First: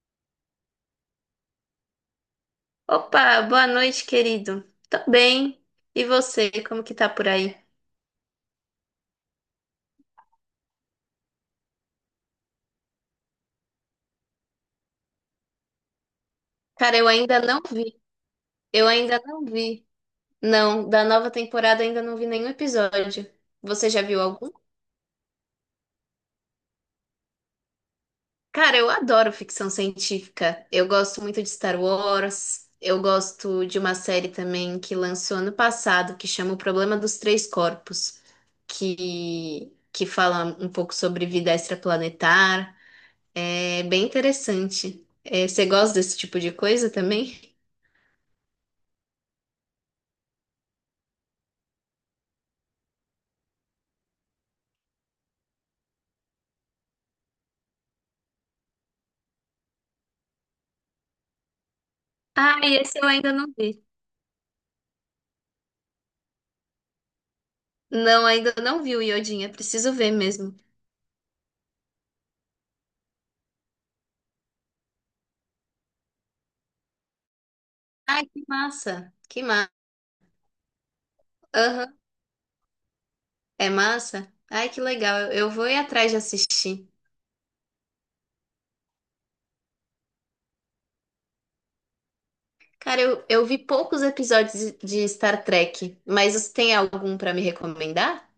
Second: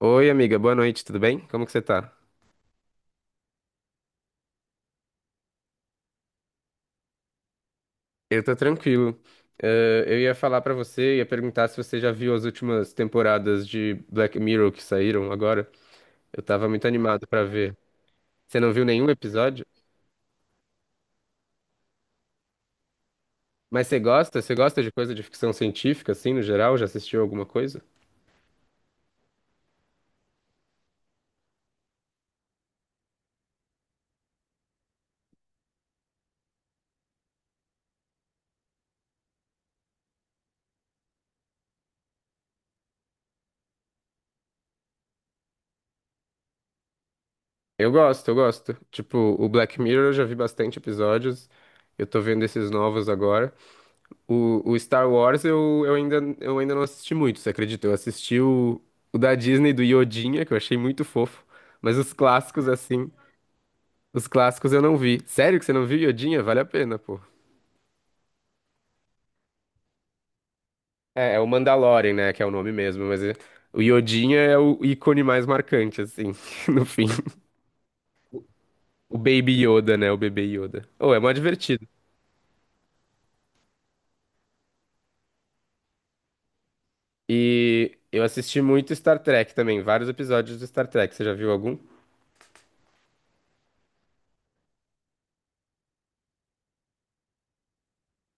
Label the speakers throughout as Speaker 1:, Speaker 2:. Speaker 1: Oi, amiga, boa noite, tudo bem? Como que você tá?
Speaker 2: Opa, boa noite, querido. Tô bem. E você, como que tá por aí?
Speaker 1: Eu tô tranquilo. Eu ia falar pra você, ia perguntar se você já viu as últimas temporadas de Black Mirror que saíram agora. Eu tava muito
Speaker 2: Cara, eu
Speaker 1: animado
Speaker 2: ainda
Speaker 1: pra
Speaker 2: não
Speaker 1: ver.
Speaker 2: vi.
Speaker 1: Você não viu
Speaker 2: Eu
Speaker 1: nenhum
Speaker 2: ainda não
Speaker 1: episódio?
Speaker 2: vi. Não, da nova temporada ainda não vi nenhum episódio.
Speaker 1: Mas
Speaker 2: Você
Speaker 1: você
Speaker 2: já viu
Speaker 1: gosta?
Speaker 2: algum?
Speaker 1: Você gosta de coisa de ficção científica, assim, no geral? Já assistiu alguma coisa?
Speaker 2: Cara, eu adoro ficção científica. Eu gosto muito de Star Wars. Eu gosto de uma série também que lançou ano passado, que chama O Problema dos Três Corpos, que fala um pouco sobre vida extraplanetar. É bem interessante. É, você gosta desse tipo de coisa também?
Speaker 1: Eu gosto, eu gosto. Tipo, o Black Mirror eu já vi bastante episódios. Eu tô vendo esses novos agora. O Star Wars eu ainda não assisti muito, você acredita? Eu assisti o da Disney do Yodinha, que eu achei muito fofo. Mas os
Speaker 2: Ah,
Speaker 1: clássicos,
Speaker 2: esse eu
Speaker 1: assim,
Speaker 2: ainda não vi.
Speaker 1: os clássicos eu não vi. Sério que você não viu Yodinha? Vale a pena, pô.
Speaker 2: Não, ainda não vi o Iodinha. Preciso ver mesmo.
Speaker 1: É, é o Mandalorian, né? Que é o nome mesmo, mas o Yodinha é o ícone mais marcante, assim, no fim.
Speaker 2: Ai, que massa.
Speaker 1: O
Speaker 2: Que
Speaker 1: Baby
Speaker 2: massa.
Speaker 1: Yoda, né? O bebê Yoda. Oh, é mó divertido.
Speaker 2: Aham. É massa? Ai, que legal. Eu vou ir atrás de assistir.
Speaker 1: E eu assisti muito Star Trek também, vários episódios do Star Trek. Você já viu algum?
Speaker 2: Cara, eu vi poucos episódios de Star Trek, mas você tem algum pra me recomendar?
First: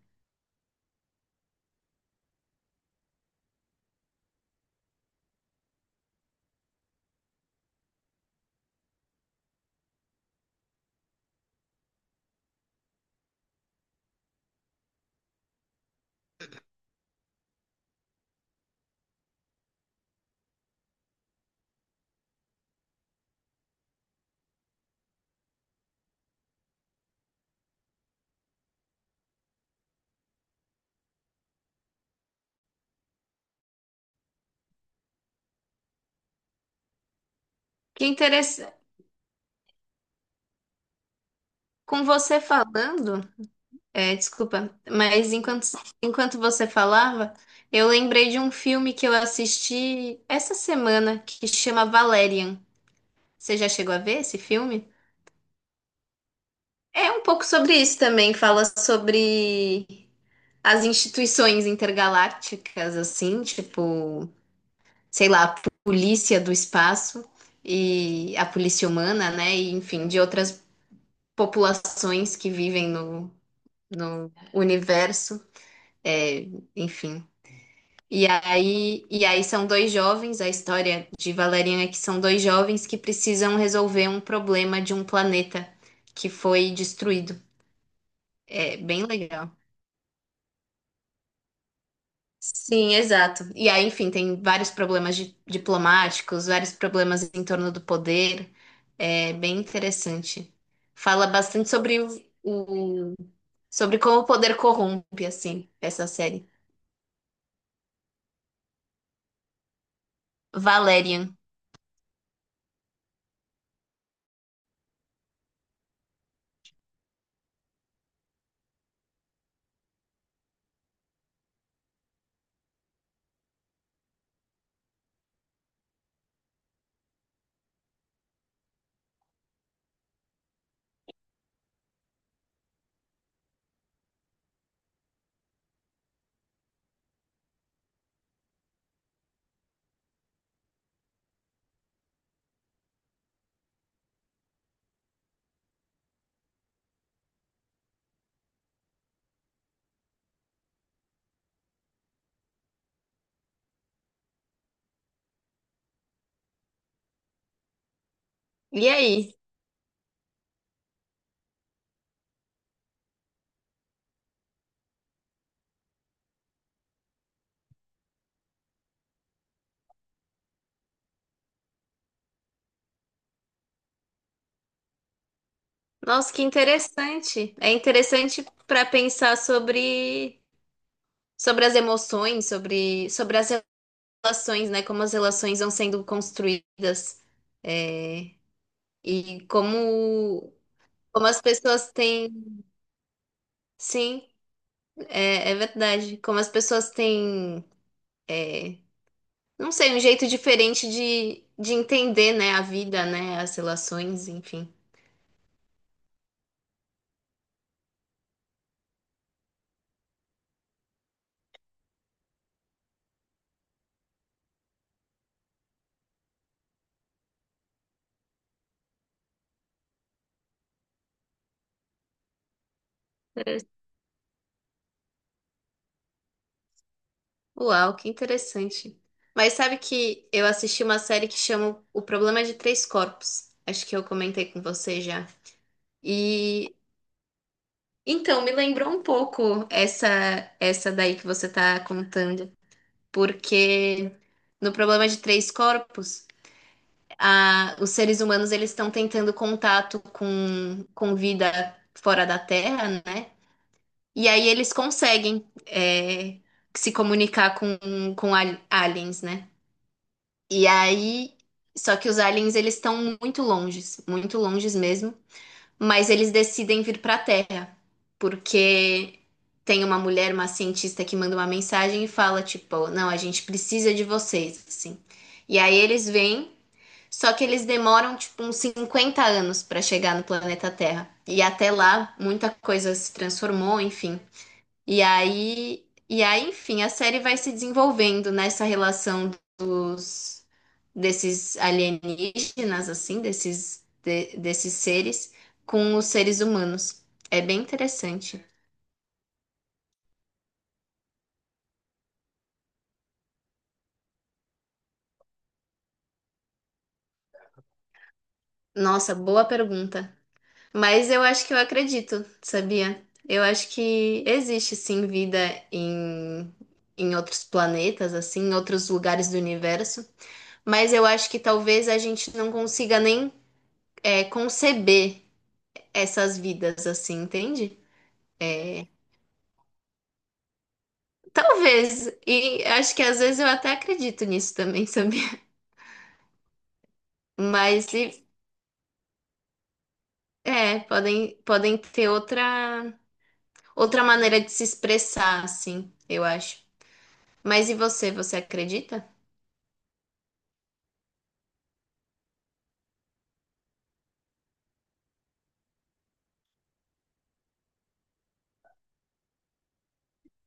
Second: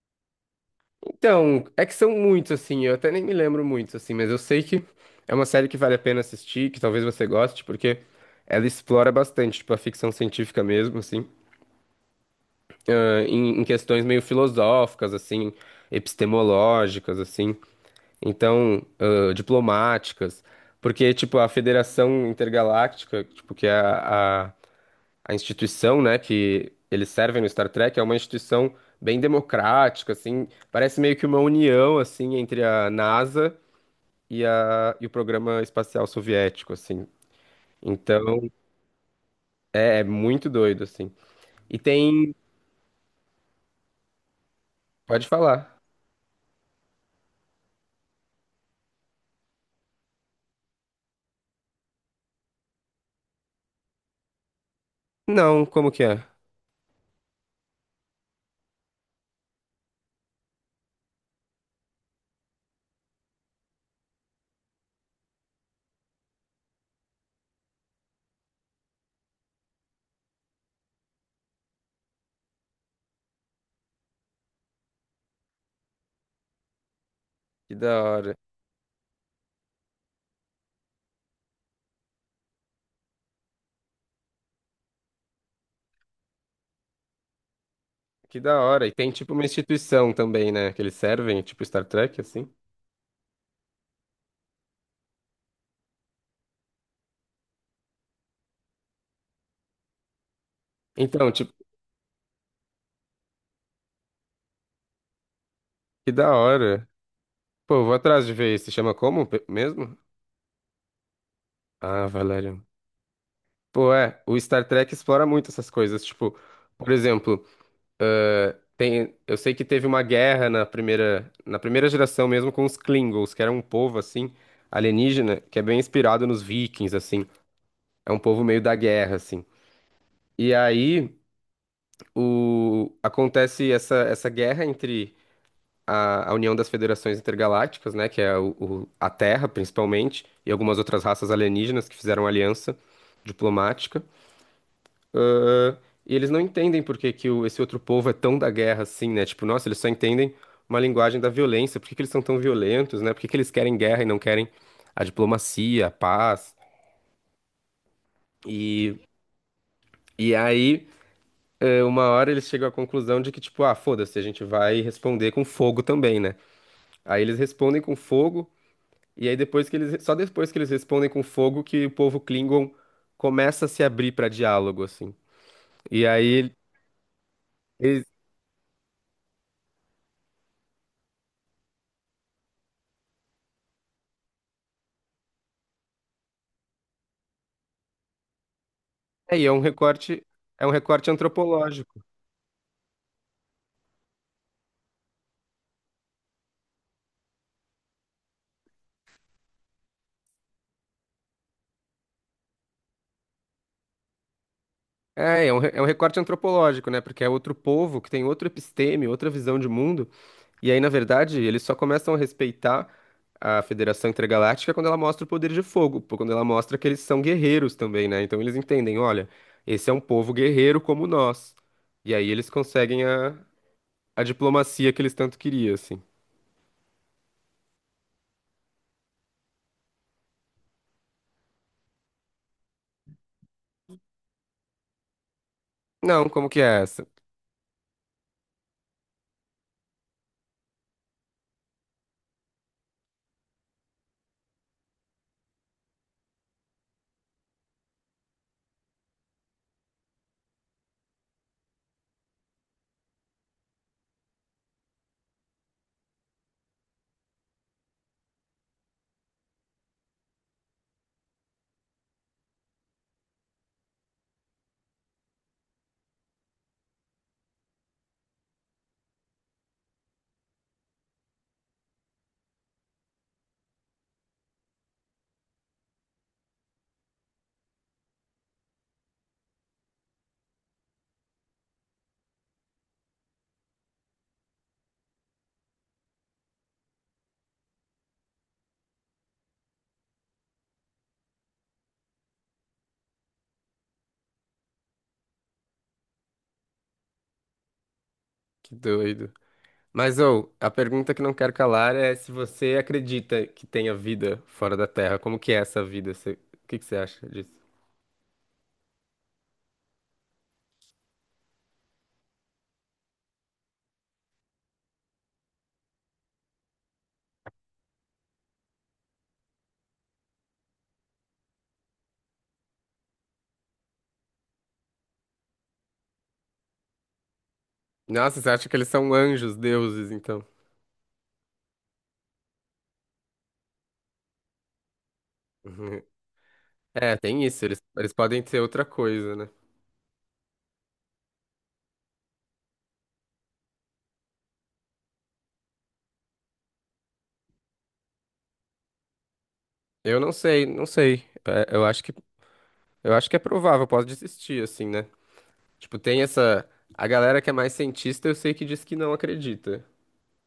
Speaker 1: Então, é que são muitos, assim, eu até nem me lembro muitos assim, mas eu sei que é uma série que vale a pena assistir, que talvez você goste, porque ela explora bastante, tipo, a ficção científica mesmo, assim, em questões meio filosóficas, assim, epistemológicas, assim, então, diplomáticas, porque, tipo, a Federação Intergaláctica, tipo, que é a a instituição, né, que eles servem no Star Trek é uma instituição bem democrática, assim, parece meio que uma união, assim, entre a NASA e o programa espacial soviético, assim.
Speaker 2: Que
Speaker 1: Então,
Speaker 2: interessante.
Speaker 1: é, é muito doido, assim. E
Speaker 2: Com
Speaker 1: tem...
Speaker 2: você falando. É, desculpa,
Speaker 1: Pode
Speaker 2: mas
Speaker 1: falar.
Speaker 2: enquanto você falava, eu lembrei de um filme que eu assisti essa semana que chama Valerian. Você já chegou a ver esse filme?
Speaker 1: Não, como que é?
Speaker 2: É um pouco sobre isso também, fala sobre as instituições intergalácticas, assim, tipo, sei lá, a polícia do espaço e a polícia humana, né? E enfim, de outras populações que vivem no universo. É, enfim.
Speaker 1: Que da
Speaker 2: E
Speaker 1: hora.
Speaker 2: aí, e aí são dois jovens, a história de Valerian é que são dois jovens que precisam resolver um problema de um planeta que foi destruído.
Speaker 1: Que da
Speaker 2: É
Speaker 1: hora. E
Speaker 2: bem
Speaker 1: tem, tipo, uma
Speaker 2: legal.
Speaker 1: instituição também, né, que eles servem, tipo Star Trek, assim.
Speaker 2: Sim, exato. E aí, enfim, tem vários problemas diplomáticos, vários problemas em torno do poder. É bem interessante. Fala
Speaker 1: Então, tipo,
Speaker 2: bastante sobre o- sobre como o poder corrompe, assim, essa
Speaker 1: que da
Speaker 2: série.
Speaker 1: hora. Pô, eu vou atrás de ver. Se chama como mesmo?
Speaker 2: Valerian.
Speaker 1: Ah, Valéria. Pô, é, o Star Trek explora muito essas coisas, tipo, por exemplo, tem, eu sei que teve uma guerra na primeira geração mesmo com os Klingons, que era um povo assim alienígena, que é bem inspirado nos Vikings assim. É um povo meio da guerra assim. E aí o acontece essa guerra entre a União das Federações Intergalácticas, né, que é a Terra principalmente, e algumas outras raças alienígenas que fizeram aliança diplomática. E eles não entendem por que que esse outro povo é tão da guerra assim, né? Tipo, nossa, eles só entendem uma linguagem da violência. Por que que eles são tão violentos, né? Por que que eles querem guerra e não querem a diplomacia, a paz?
Speaker 2: E
Speaker 1: E,
Speaker 2: aí?
Speaker 1: e aí, é, uma hora eles chegam à conclusão de que, tipo, ah, foda-se, a gente vai responder com fogo também, né? Aí eles respondem com fogo, e aí depois que eles, só depois que eles respondem com fogo que o povo Klingon começa a se abrir pra diálogo, assim. E
Speaker 2: Nossa, que
Speaker 1: aí,
Speaker 2: interessante. É
Speaker 1: eles,
Speaker 2: interessante para pensar sobre as emoções, sobre as relações, né? Como as relações vão sendo construídas. É,
Speaker 1: é,
Speaker 2: e
Speaker 1: e
Speaker 2: como,
Speaker 1: é um recorte
Speaker 2: como as pessoas
Speaker 1: antropológico.
Speaker 2: têm. Sim, é, é verdade. Como as pessoas têm. é, não sei, um jeito diferente de entender, né, a vida, né, as relações, enfim.
Speaker 1: É, é um, é um recorte antropológico, né? Porque é outro povo que tem outro episteme, outra visão de mundo. E aí, na verdade, eles só começam a respeitar a Federação Intergaláctica quando ela mostra o poder de fogo, pô, quando ela mostra que eles são guerreiros também, né? Então eles entendem, olha, esse é um povo guerreiro como nós. E aí eles conseguem a diplomacia que eles tanto queriam, assim.
Speaker 2: Uau, que interessante. Mas sabe que eu assisti uma série que chama O Problema de Três Corpos. Acho que eu comentei com você já.
Speaker 1: Não, como que
Speaker 2: E
Speaker 1: é essa?
Speaker 2: então me lembrou um pouco essa daí que você tá contando, porque no Problema de Três Corpos, os seres humanos eles estão tentando contato com vida fora da Terra, né? E aí eles conseguem se comunicar com aliens, né? E aí, só que os aliens eles estão muito longes mesmo, mas eles decidem vir para a Terra, porque tem uma mulher, uma cientista que manda uma mensagem e fala tipo, não, a gente precisa de vocês, assim. E aí eles vêm, só que eles demoram tipo uns 50 anos para chegar no planeta Terra. E até lá muita coisa se transformou, enfim. E aí, enfim, a série vai se desenvolvendo nessa relação dos desses alienígenas, assim, desses desses seres com os seres humanos. É bem interessante.
Speaker 1: Que doido. Mas, ou, a pergunta que não quero calar é se você acredita que tenha vida fora da Terra. Como que é essa vida? Você- O que que você acha disso?
Speaker 2: Nossa, boa pergunta. Mas eu acho que eu acredito, sabia? Eu acho que existe sim vida em em outros planetas, assim, em outros lugares do universo. Mas eu acho que talvez a gente não consiga nem conceber essas vidas, assim, entende?
Speaker 1: Nossa, você acha que
Speaker 2: É,
Speaker 1: eles são anjos, deuses, então?
Speaker 2: talvez, e acho que às vezes eu até acredito nisso também, sabia?
Speaker 1: É, tem isso. Eles,
Speaker 2: Mas
Speaker 1: eles
Speaker 2: se-
Speaker 1: podem ser outra coisa, né?
Speaker 2: É, podem, podem ter outra, outra maneira de se expressar, assim, eu acho. Mas e você, você acredita?
Speaker 1: Eu não sei, não sei. É, eu acho que é provável. Posso desistir, assim, né? Tipo, tem essa... A galera que é mais cientista, eu sei que diz que não acredita.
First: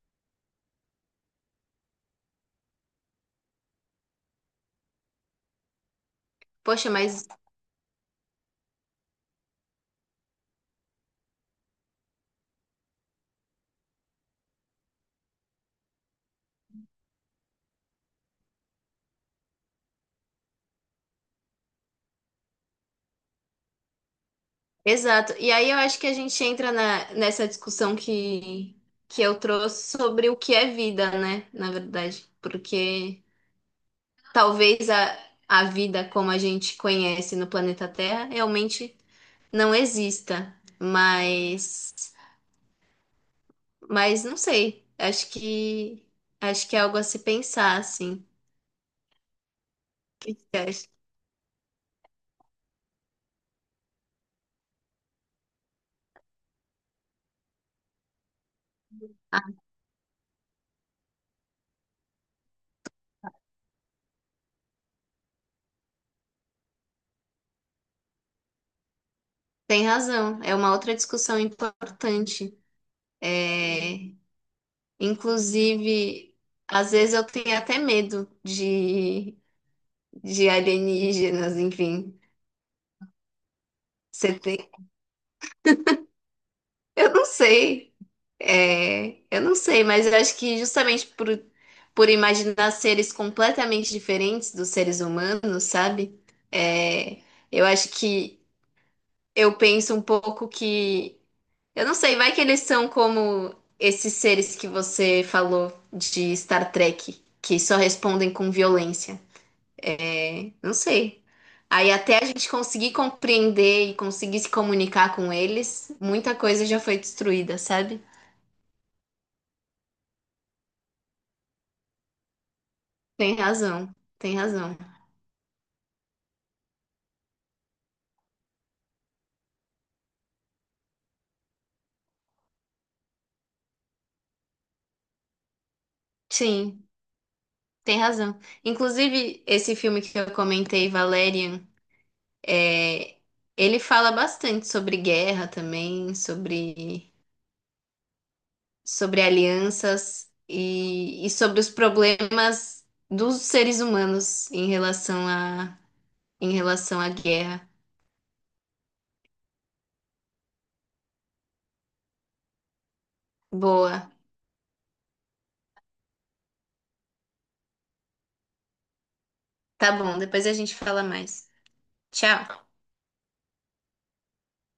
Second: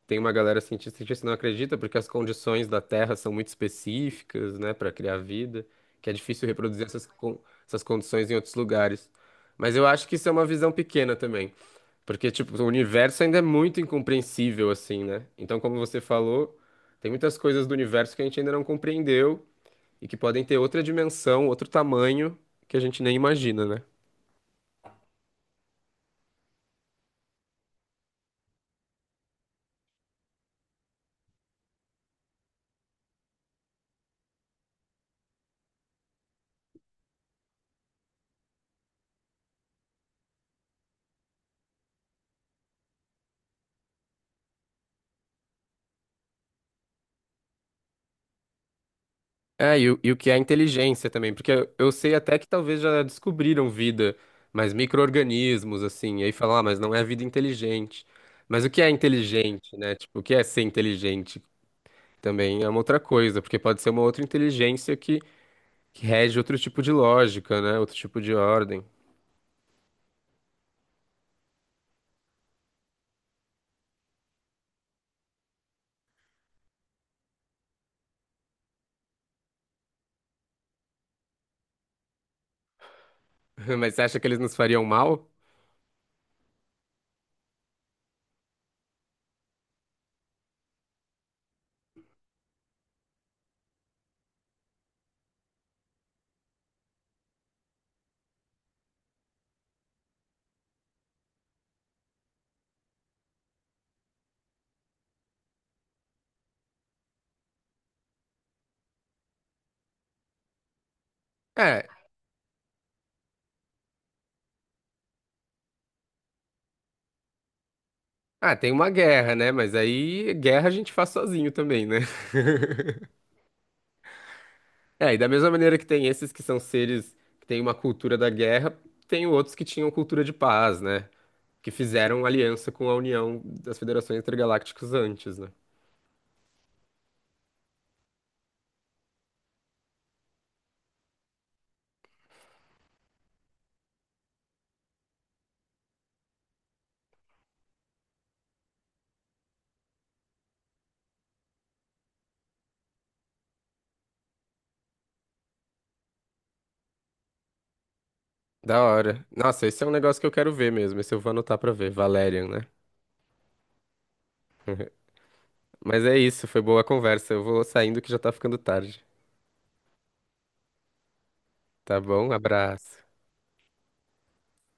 Speaker 1: Tem uma galera cientista que não acredita porque as condições da Terra são muito específicas, né, para criar vida, que é difícil reproduzir
Speaker 2: Poxa,
Speaker 1: essas,
Speaker 2: mas
Speaker 1: essas condições em outros lugares. Mas eu acho que isso é uma visão pequena também, porque tipo, o universo ainda é muito incompreensível assim, né? Então, como você falou, tem muitas coisas do universo que a gente ainda não compreendeu e que podem ter outra dimensão, outro tamanho que a gente nem imagina, né?
Speaker 2: exato. E aí eu acho que a gente entra nessa discussão que eu trouxe sobre o que é vida, né? Na verdade, porque talvez a vida como a gente conhece no planeta Terra realmente não exista, mas não sei. Acho que é algo a se pensar, assim. O
Speaker 1: É, e o que
Speaker 2: que
Speaker 1: é
Speaker 2: que você acha?
Speaker 1: inteligência também, porque eu sei até que talvez já descobriram vida, mas micro-organismos, assim, e aí falam, ah, mas não é vida inteligente. Mas o que é
Speaker 2: Ah,
Speaker 1: inteligente, né? Tipo, o que é ser inteligente também é uma outra coisa, porque pode ser uma outra inteligência que rege outro tipo de lógica, né? Outro tipo de ordem.
Speaker 2: tem razão. É uma outra discussão importante. É, inclusive, às vezes eu tenho até medo de alienígenas, enfim.
Speaker 1: Mas você acha que eles
Speaker 2: Você
Speaker 1: nos
Speaker 2: tem?
Speaker 1: fariam mal?
Speaker 2: Eu não sei. É, eu não sei, mas eu acho que justamente por imaginar seres completamente diferentes dos seres humanos, sabe? É, eu acho que eu penso um pouco eu não sei, vai que eles são como esses seres que você falou de Star Trek, que só respondem com violência. Não sei.
Speaker 1: É.
Speaker 2: Aí até a gente conseguir compreender e conseguir se comunicar com eles, muita coisa já foi destruída, sabe?
Speaker 1: Ah, tem uma guerra, né? Mas aí guerra a gente faz sozinho também, né?
Speaker 2: Tem razão, tem razão.
Speaker 1: É, e da mesma maneira que tem esses que são seres que têm uma cultura da guerra, tem outros que tinham cultura de paz, né? Que fizeram aliança com a União das Federações Intergalácticas antes, né?
Speaker 2: Sim, tem razão. Inclusive, esse filme que eu comentei, Valerian, é, ele fala bastante sobre guerra também, sobre, sobre alianças e sobre os problemas dos seres humanos em relação em relação à guerra.
Speaker 1: Da hora. Nossa, esse é um negócio que eu quero ver mesmo. Esse eu vou anotar pra ver. Valerian, né?
Speaker 2: Boa.
Speaker 1: Mas é isso, foi boa a conversa. Eu vou saindo que já tá ficando tarde.
Speaker 2: Tá bom, depois a gente fala mais.
Speaker 1: Tá bom?
Speaker 2: Tchau.
Speaker 1: Abraço.